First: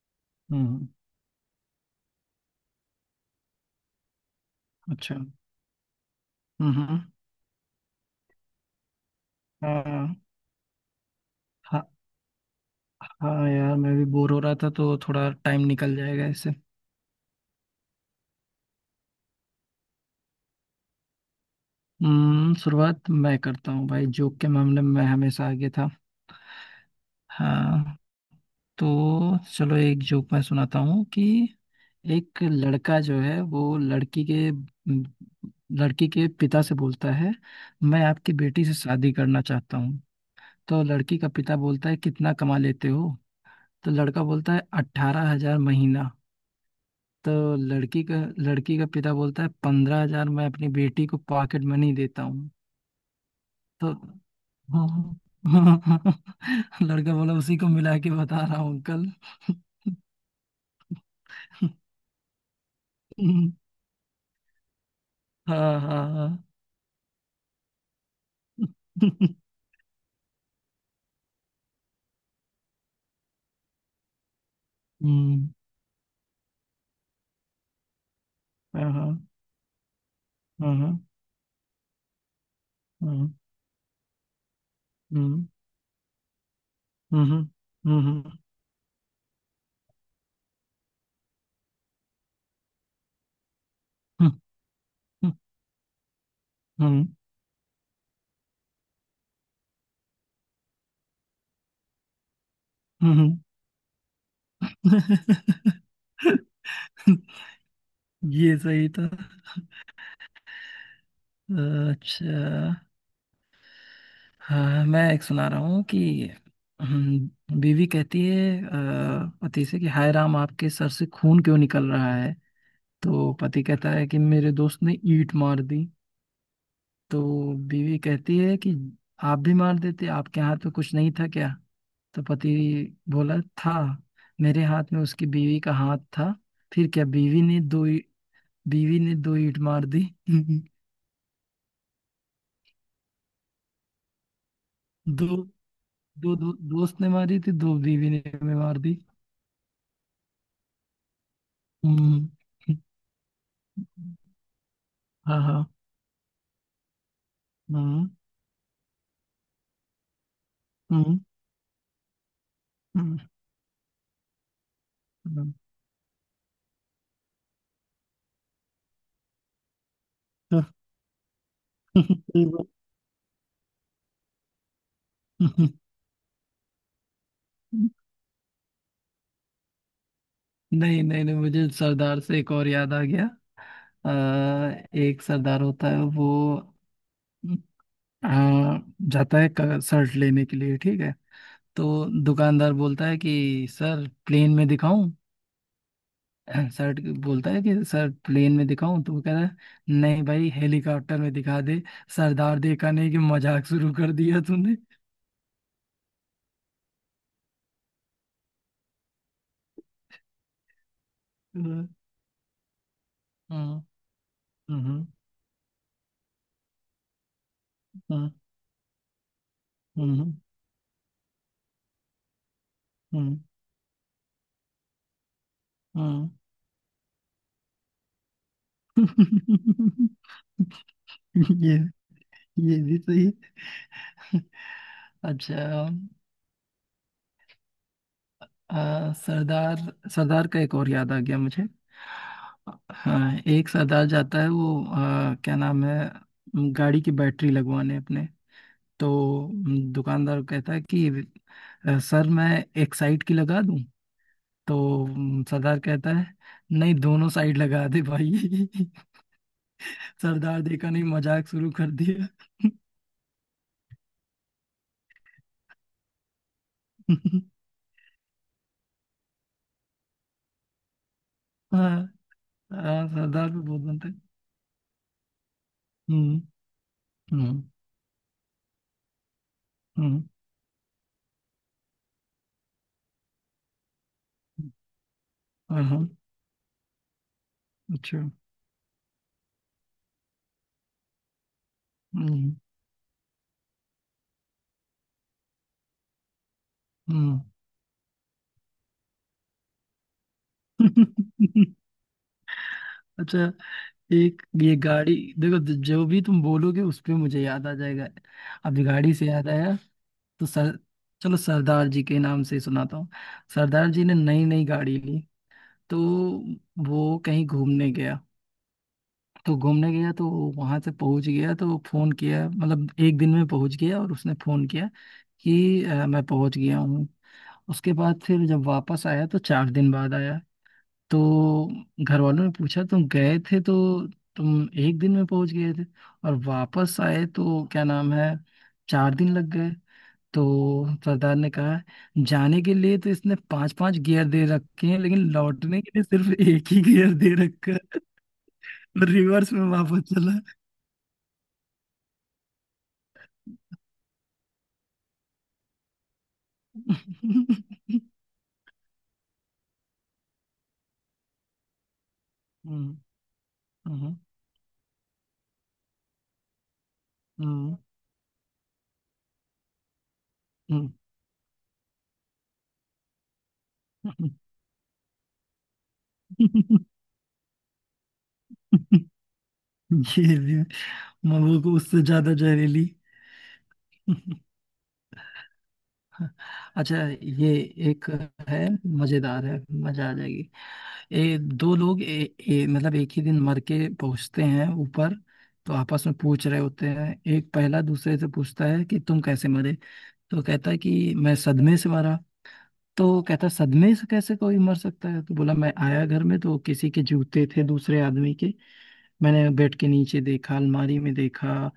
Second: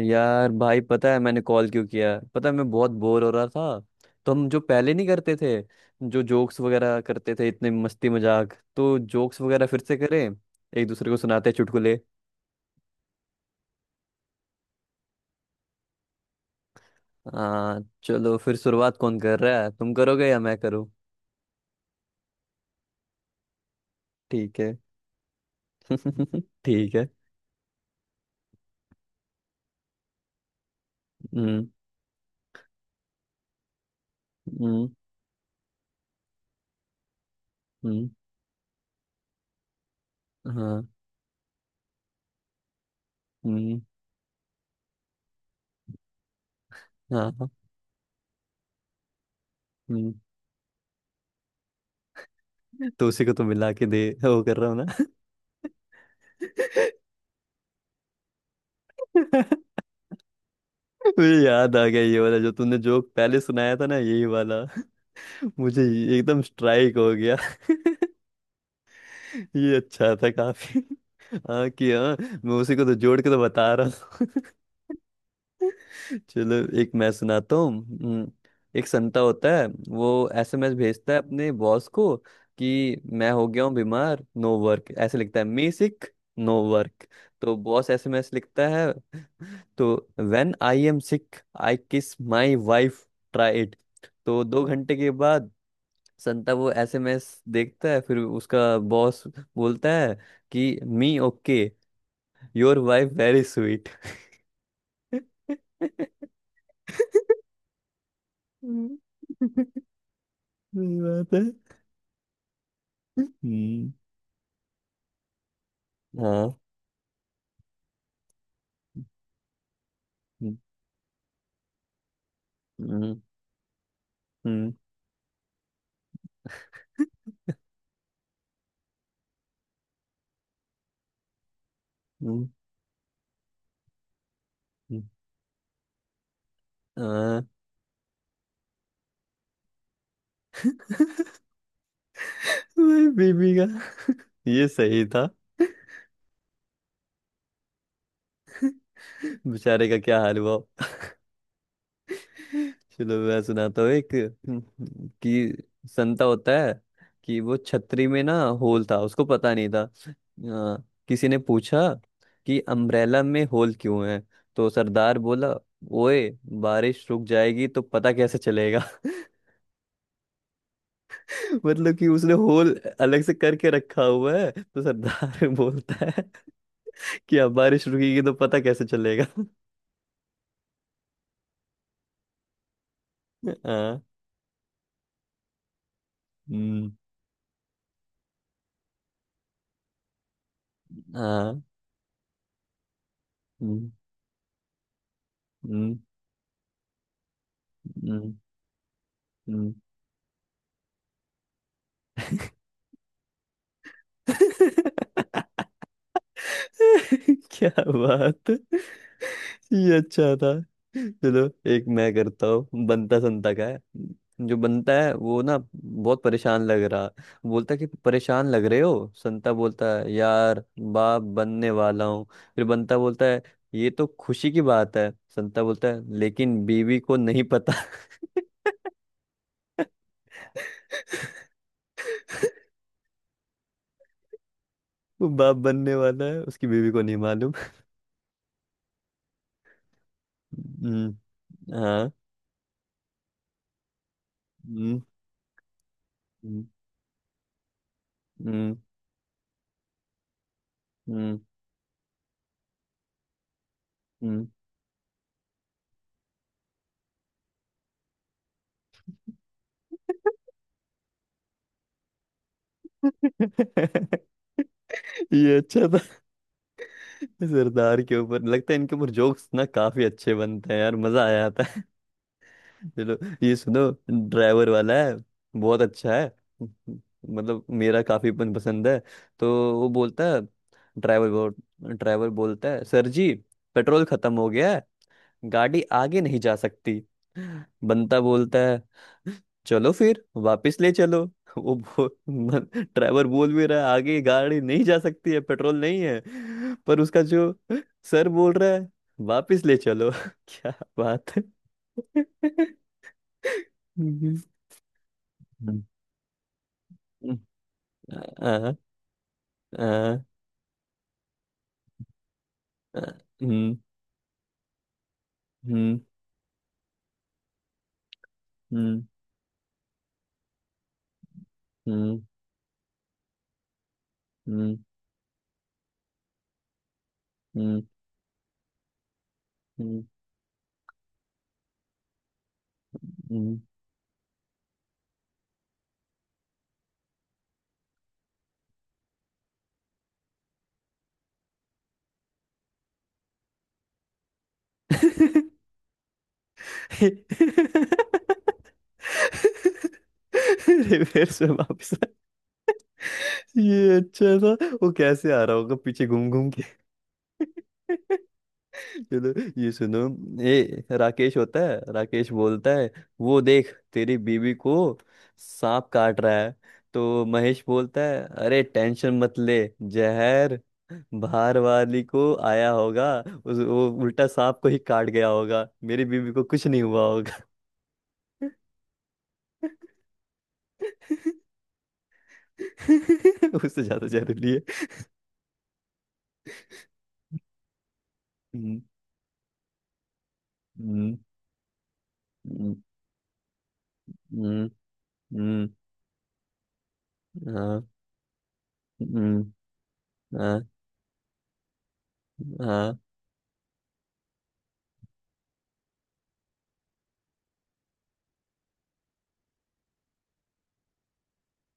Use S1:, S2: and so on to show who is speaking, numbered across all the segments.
S1: यार भाई,
S2: हम्म।
S1: पता है मैंने कॉल क्यों किया? पता है, मैं बहुत बोर हो रहा था। तो हम जो पहले नहीं
S2: अच्छा।
S1: करते थे, जो जोक्स वगैरह
S2: हम्म।
S1: करते थे, इतने मस्ती मजाक, तो जोक्स वगैरह फिर से करें।
S2: हाँ।
S1: एक दूसरे को सुनाते हैं
S2: हाँ।
S1: चुटकुले।
S2: हाँ यार, मैं भी बोर हो रहा था तो थोड़ा टाइम निकल जाएगा इससे।
S1: हाँ, चलो फिर। शुरुआत कौन कर रहा है? तुम करोगे या मैं करूँ?
S2: शुरुआत मैं करता हूँ भाई, जोक के
S1: ठीक है।
S2: मामले में मैं हमेशा आगे था।
S1: ठीक है।
S2: हाँ, तो चलो, एक जोक मैं सुनाता हूँ कि
S1: हम्म।
S2: एक लड़का जो है वो लड़की के
S1: हम्म।
S2: लड़की के पिता से बोलता है, मैं
S1: हम्म।
S2: आपकी बेटी से शादी करना चाहता हूँ। तो
S1: हाँ।
S2: लड़की का पिता बोलता है, कितना कमा लेते हो?
S1: हम्म।
S2: तो लड़का बोलता है, 18,000 महीना।
S1: हाँ।
S2: तो
S1: हाँ।
S2: लड़की का पिता बोलता है, पंद्रह
S1: हम्म।
S2: हजार मैं अपनी बेटी को पॉकेट मनी देता हूँ।
S1: तो उसी को तो मिला के
S2: तो
S1: दे, वो कर रहा हूँ।
S2: लड़का बोला, उसी को मिला के बता रहा हूँ अंकल।
S1: ना। मुझे याद आ गया, ये वाला जो तूने जोक पहले सुनाया था ना, यही वाला।
S2: हाँ,
S1: मुझे
S2: हाँ,
S1: ये
S2: हाँ।
S1: एकदम स्ट्राइक हो गया। ये अच्छा था काफी। हाँ कि हाँ, मैं उसी को तो जोड़ के तो बता रहा हूँ।
S2: हम्म,
S1: चलो, एक मैं सुनाता हूँ। हम्म। एक
S2: हाँ, हाँ,
S1: संता होता है, वो एसएमएस
S2: हाँ, हाँ,
S1: भेजता है अपने बॉस को कि
S2: हाँ।
S1: मैं हो गया हूँ बीमार, नो वर्क। ऐसे लिखता है,
S2: hmm,
S1: me sick, no work.
S2: Hmm, hmm,
S1: तो बॉस एसएमएस लिखता है तो, when I am sick I kiss my wife, try it.
S2: Hmm,
S1: तो दो घंटे के बाद संता वो
S2: हम्म,
S1: एसएमएस देखता है, फिर उसका बॉस बोलता है कि me okay, your wife
S2: hmm.
S1: Very sweet.
S2: ये सही था।
S1: सही बात है।
S2: अच्छा।
S1: हम्म।
S2: हाँ, मैं एक सुना रहा हूँ कि
S1: हाँ।
S2: बीवी कहती है पति से कि हाय राम,
S1: हम्म।
S2: आपके सर से खून क्यों निकल रहा है?
S1: हम्म।
S2: तो पति कहता है कि मेरे
S1: हम्म।
S2: दोस्त ने ईंट मार दी। तो बीवी कहती है कि आप भी मार देते, आपके हाथ में कुछ नहीं था क्या? तो
S1: हम्म।
S2: पति बोला था, मेरे हाथ में
S1: हम्म।
S2: उसकी बीवी का हाथ था। फिर क्या,
S1: हाँ।
S2: बीवी ने दो ईंट मार दी।
S1: वही बीबी का। ये सही
S2: दो
S1: था।
S2: दो दो दोस्त ने मारी थी, दो बीवी ने भी मार दी।
S1: बेचारे का क्या हाल हुआ।
S2: हम्म।
S1: चलो, मैं सुनाता हूँ एक,
S2: Aham.
S1: कि संता होता है, कि वो छतरी
S2: हम्म,
S1: में ना होल था, उसको पता नहीं था।
S2: हम्म,
S1: किसी ने पूछा कि
S2: हम्म,
S1: अम्ब्रेला में होल क्यों है। तो सरदार
S2: हम्म।
S1: बोला, ओए, बारिश रुक जाएगी तो पता कैसे चलेगा?
S2: तो
S1: मतलब कि उसने
S2: ये वो-
S1: होल अलग से करके रखा हुआ है, तो सरदार बोलता है कि अब बारिश रुकेगी तो पता कैसे चलेगा?
S2: नहीं, नहीं, नहीं, मुझे सरदार से एक और याद आ गया।
S1: हाँ।
S2: अ, एक सरदार होता है, वो
S1: हम्म।
S2: अ, जाता है शर्ट लेने के लिए, ठीक है।
S1: हाँ।
S2: तो दुकानदार बोलता है कि
S1: हम्म।
S2: सर, प्लेन में दिखाऊं?
S1: हम्म।
S2: शर्ट बोलता है कि सर,
S1: हम्म।
S2: प्लेन में दिखाऊं, तो वो कह रहा है,
S1: हम्म।
S2: नहीं भाई, हेलीकॉप्टर में दिखा दे। सरदार देखा नहीं कि मजाक शुरू कर दिया तूने।
S1: क्या बात। ये अच्छा था। चलो, एक
S2: हम्म,
S1: मैं करता हूँ, बनता संता का है।
S2: हम्म,
S1: जो बनता है वो ना बहुत परेशान लग रहा। बोलता कि
S2: हम्म,
S1: परेशान लग रहे हो? संता बोलता है,
S2: हम्म,
S1: यार, बाप बनने वाला हूँ। फिर बनता बोलता
S2: हम्म,
S1: है, ये तो खुशी की बात है। संता बोलता है,
S2: हम्म।
S1: लेकिन बीवी को नहीं पता।
S2: ये ये भी सही है।
S1: वो बाप
S2: अच्छा।
S1: बनने वाला है, उसकी बीवी को नहीं मालूम।
S2: सरदार सरदार का एक और याद
S1: हम्म।
S2: आ गया मुझे।
S1: हाँ।
S2: हाँ, एक सरदार जाता है, वो
S1: हम्म।
S2: क्या नाम है,
S1: हम्म।
S2: गाड़ी की बैटरी लगवाने अपने।
S1: हम्म।
S2: तो दुकानदार कहता है कि
S1: हम्म।
S2: सर, मैं एक साइड की लगा दूं?"
S1: हम्म।
S2: तो सरदार कहता है, नहीं दोनों साइड लगा दे भाई। सरदार देखा नहीं, मजाक शुरू कर दिया।
S1: ये अच्छा था। सरदार के ऊपर, लगता है इनके ऊपर जोक्स ना काफी अच्छे बनते हैं यार, मजा आ जाता है।
S2: हाँ, हाँ,
S1: चलो,
S2: सरदार
S1: ये
S2: भी बहुत
S1: सुनो।
S2: बनते हैं।
S1: ड्राइवर वाला है, बहुत अच्छा है।
S2: हम्म, हम्म,
S1: मतलब मेरा काफी पसंद है। तो वो
S2: हम्म।
S1: बोलता है, ड्राइवर ड्राइवर बोलता है, सर जी, पेट्रोल खत्म हो गया, गाड़ी
S2: हाँ, हाँ।
S1: आगे नहीं जा सकती।
S2: अच्छा।
S1: बंता बोलता है, चलो फिर वापस ले चलो। वो बो,
S2: हम्म,
S1: मन- ड्राइवर बोल भी रहा है, आगे गाड़ी नहीं जा सकती है, पेट्रोल नहीं है। पर उसका
S2: हम्म।
S1: जो सर बोल रहा है, वापस ले चलो। क्या बात है।
S2: अच्छा,
S1: हम्म।
S2: एक ये गाड़ी, देखो जो भी तुम बोलोगे उस पे मुझे याद आ जाएगा।
S1: आ, आ,
S2: अभी गाड़ी से याद आया,
S1: आ,
S2: तो सर, चलो सरदार जी के नाम से सुनाता हूँ।
S1: हम्म।
S2: सरदार जी ने नई नई गाड़ी ली।
S1: हम्म।
S2: तो वो कहीं घूमने गया।
S1: हम्म।
S2: तो घूमने गया तो वहां से पहुंच गया तो फोन
S1: हम्म।
S2: किया, मतलब एक दिन में पहुंच गया, और उसने फोन
S1: हम्म।
S2: किया कि मैं पहुंच गया हूँ।
S1: हम्म।
S2: उसके बाद फिर जब वापस आया तो चार दिन बाद आया। तो घर वालों ने पूछा, तुम गए
S1: हम्म।
S2: थे तो तुम एक दिन में पहुंच गए थे, और वापस आए तो क्या नाम है, चार दिन लग गए। तो सरदार ने कहा, जाने के लिए तो इसने पांच पांच गियर दे रखे हैं, लेकिन लौटने के लिए सिर्फ एक ही गियर दे रखा
S1: हम्म।
S2: है। रिवर्स में वापस चला।
S1: रिवर्स में वापस आ- ये अच्छा था। वो कैसे आ रहा होगा पीछे घूम घूम के।
S2: हम्म,
S1: चलो, ये सुनो। ये राकेश होता है। राकेश बोलता है, वो देख,
S2: हम्म,
S1: तेरी बीवी को सांप काट रहा है। तो महेश
S2: हम्म,
S1: बोलता है, अरे टेंशन मत ले, जहर
S2: हम्म।
S1: बाहर वाली को आया होगा। उस वो उल्टा सांप को ही काट गया होगा, मेरी बीवी को कुछ नहीं हुआ होगा।
S2: ये भी, मऊ को उससे ज्यादा जहरीली।
S1: उससे ज्यादा जहरीली है।
S2: अच्छा, ये एक है,
S1: हम्म।
S2: मजेदार है, मजा आ जाएगी।
S1: हम्म।
S2: दो लोग, ए, ए,
S1: हम्म।
S2: मतलब एक ही दिन मर के पहुंचते हैं
S1: हम्म।
S2: ऊपर। तो आपस में पूछ रहे होते हैं, एक पहला दूसरे से पूछता है कि तुम कैसे मरे? तो कहता है कि मैं सदमे से मरा। तो वो कहता, सदमे से कैसे कोई मर सकता है? तो बोला, मैं आया घर में तो किसी के जूते थे दूसरे आदमी के। मैंने बेड के नीचे देखा, अलमारी में देखा,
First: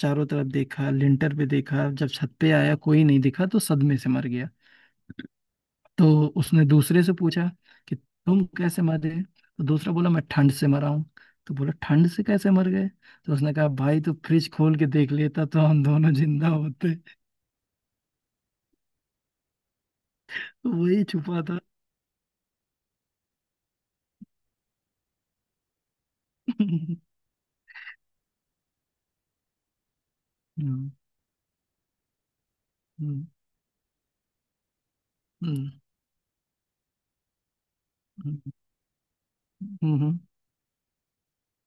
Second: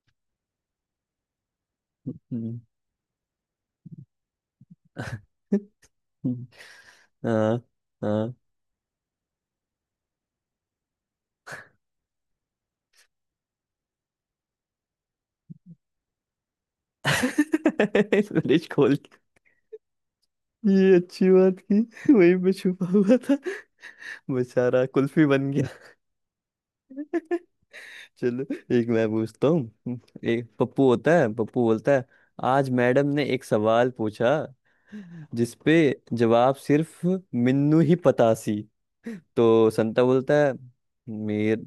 S2: चारों तरफ देखा, लिंटर पे देखा। जब छत पे
S1: 嗯嗯嗯嗯嗯嗯嗯嗯，फ्रिज।
S2: आया कोई नहीं दिखा तो सदमे से मर गया। तो उसने दूसरे से पूछा कि तुम कैसे मरे? तो दूसरा बोला, मैं ठंड से मरा हूँ। तो बोला, ठंड से कैसे मर गए? तो उसने कहा, भाई तू फ्रिज खोल के देख लेता तो हम दोनों जिंदा होते।
S1: खोल के,
S2: तो
S1: ये
S2: वही
S1: अच्छी
S2: छुपा
S1: बात
S2: था।
S1: की वहीं पे छुपा हुआ था। बेचारा कुल्फी बन गया।
S2: हम्म,
S1: चलो, एक मैं पूछता हूँ। एक पप्पू
S2: हम्म,
S1: होता है। पप्पू बोलता है, आज मैडम ने एक सवाल पूछा
S2: हम्म,
S1: जिसपे जवाब सिर्फ मिन्नू ही पता
S2: हम्म,
S1: सी। तो
S2: हम्म,
S1: संता
S2: हम्म।
S1: बोलता है, मेर,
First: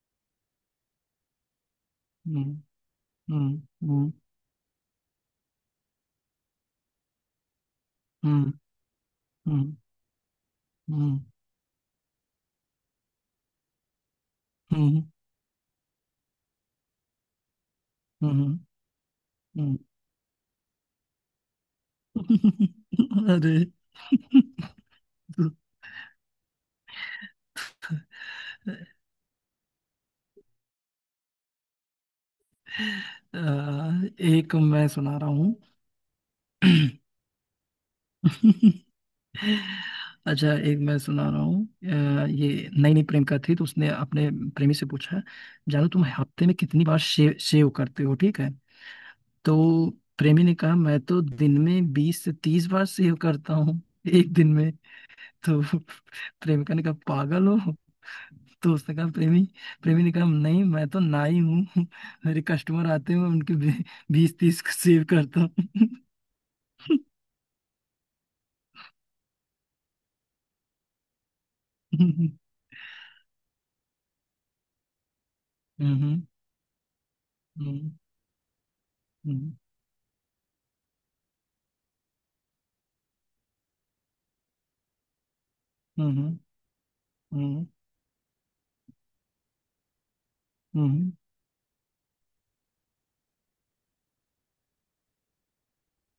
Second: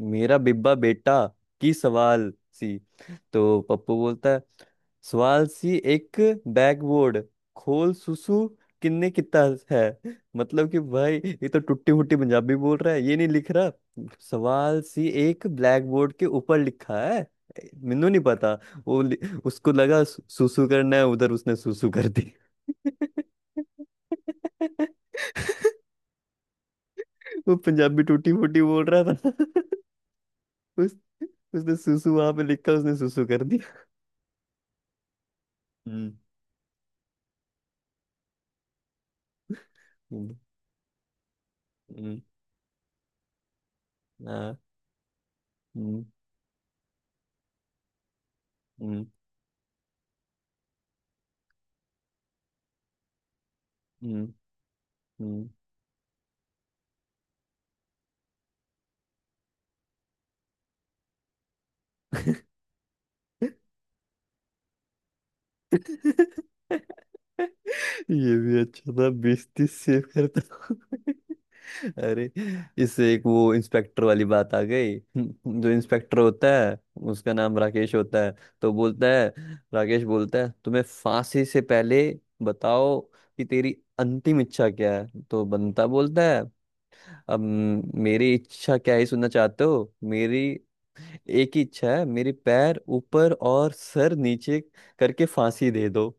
S1: मेरा बिब्बा बेटा, की सवाल सी? तो पप्पू बोलता है, सवाल सी एक बैकबोर्ड खोल सुसु किन्ने कितना
S2: うんうんうんうんうんうんうんうんうん
S1: है। मतलब कि भाई, ये तो टुट्टी मुट्टी पंजाबी बोल रहा है, ये नहीं लिख रहा। सवाल सी एक ब्लैक बोर्ड के ऊपर लिखा है, ਮੈਨੂੰ नहीं पता। वो लि- उसको लगा सुसु करना है, उधर उसने सुसु कर दी।
S2: अरे,
S1: वो पंजाबी टूटी फूटी बोल रहा था। उस, उसने सुसु वहां पे लिखा, उसने सुसु
S2: आ,
S1: कर दिया।
S2: एक मैं सुना रहा हूँ।
S1: हम्म। हम्म।
S2: अच्छा, एक मैं सुना रहा हूँ।
S1: हम्म।
S2: ये नई नई प्रेमिका थी, तो उसने अपने
S1: आ,
S2: प्रेमी से पूछा, जानो तुम
S1: हम्म।
S2: हफ्ते में कितनी बार शेव शेव करते हो, ठीक है।
S1: हम्म।
S2: तो प्रेमी ने कहा, मैं तो दिन में 20 से 30 बार शेव करता हूँ,
S1: हम्म।
S2: एक दिन में।
S1: हम्म।
S2: तो प्रेमिका ने कहा, पागल हो? तो उसने कहा, प्रेमी प्रेमी ने कहा, नहीं मैं तो नाई हूँ। मेरे कस्टमर आते हैं, मैं उनके 20-30 को सेव करता हूँ।
S1: ये भी अच्छा था, 20-30 सेव करता हूँ। अरे,
S2: हम्म,
S1: इससे एक वो इंस्पेक्टर वाली बात आ गई, जो इंस्पेक्टर
S2: हम्म,
S1: होता है, उसका नाम
S2: हम्म,
S1: राकेश होता है। तो बोलता है
S2: हम्म,
S1: राकेश बोलता है, तुम्हें फांसी से पहले बताओ कि तेरी अंतिम इच्छा क्या है? तो बंता बोलता
S2: हम्म,
S1: है, अब
S2: हम्म,
S1: मेरी इच्छा क्या ही सुनना चाहते हो? मेरी
S2: हम्म,
S1: एक ही इच्छा है, मेरे पैर ऊपर और सर नीचे करके फांसी दे दो।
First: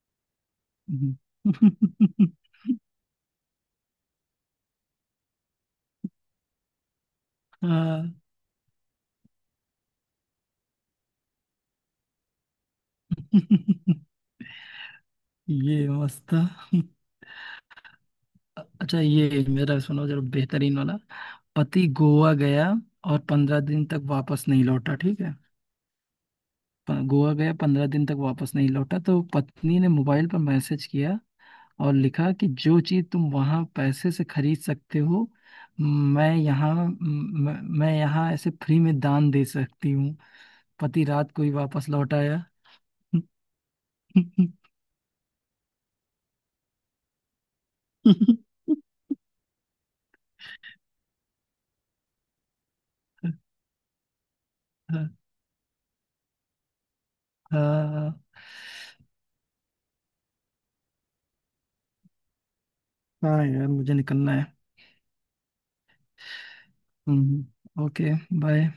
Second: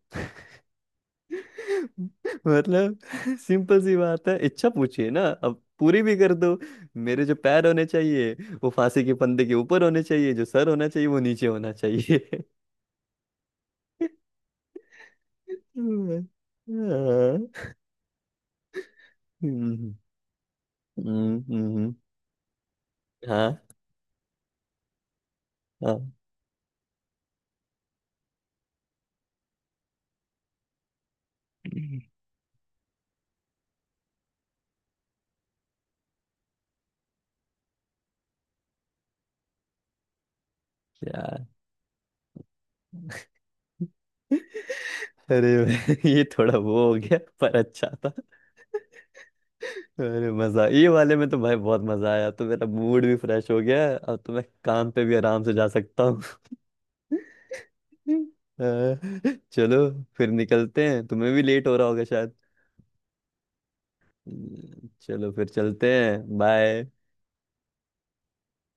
S2: हम्म।
S1: मतलब, सिंपल सी बात है, इच्छा पूछिए ना, अब पूरी भी कर दो। मेरे जो पैर होने
S2: हाँ,
S1: चाहिए वो फांसी के फंदे के ऊपर होने चाहिए, जो सर होना चाहिए वो नीचे होना चाहिए।
S2: ये
S1: हम्म।
S2: मस्त था।
S1: हाँ।
S2: अच्छा, ये मेरा
S1: हम्म।
S2: सुनो जरा बेहतरीन वाला।
S1: हम्म।
S2: पति
S1: हम्म।
S2: गोवा गया और
S1: हाँ।
S2: 15 दिन तक वापस नहीं लौटा, ठीक है।
S1: हाँ।
S2: गोवा गया, 15 दिन तक वापस नहीं लौटा, तो पत्नी ने मोबाइल पर मैसेज किया और लिखा कि जो चीज़ तुम वहाँ पैसे से खरीद सकते हो, मैं यहाँ म- मैं यहाँ ऐसे फ्री में दान दे सकती हूँ। पति
S1: क्या!
S2: रात को ही वापस लौट आया।
S1: अरे। ये थोड़ा वो हो गया पर अच्छा था। अरे मजा, ये वाले में तो भाई बहुत मजा आया, तो मेरा मूड भी फ्रेश हो गया है, अब तो मैं काम पे
S2: हाँ,
S1: भी आराम से जा सकता हूँ।
S2: हाँ,
S1: अ, चलो, फिर निकलते हैं, तुम्हें भी लेट हो रहा होगा शायद।
S2: यार मुझे निकलना है।
S1: चलो फिर चलते हैं, बाय।
S2: Hmm, okay. बाय।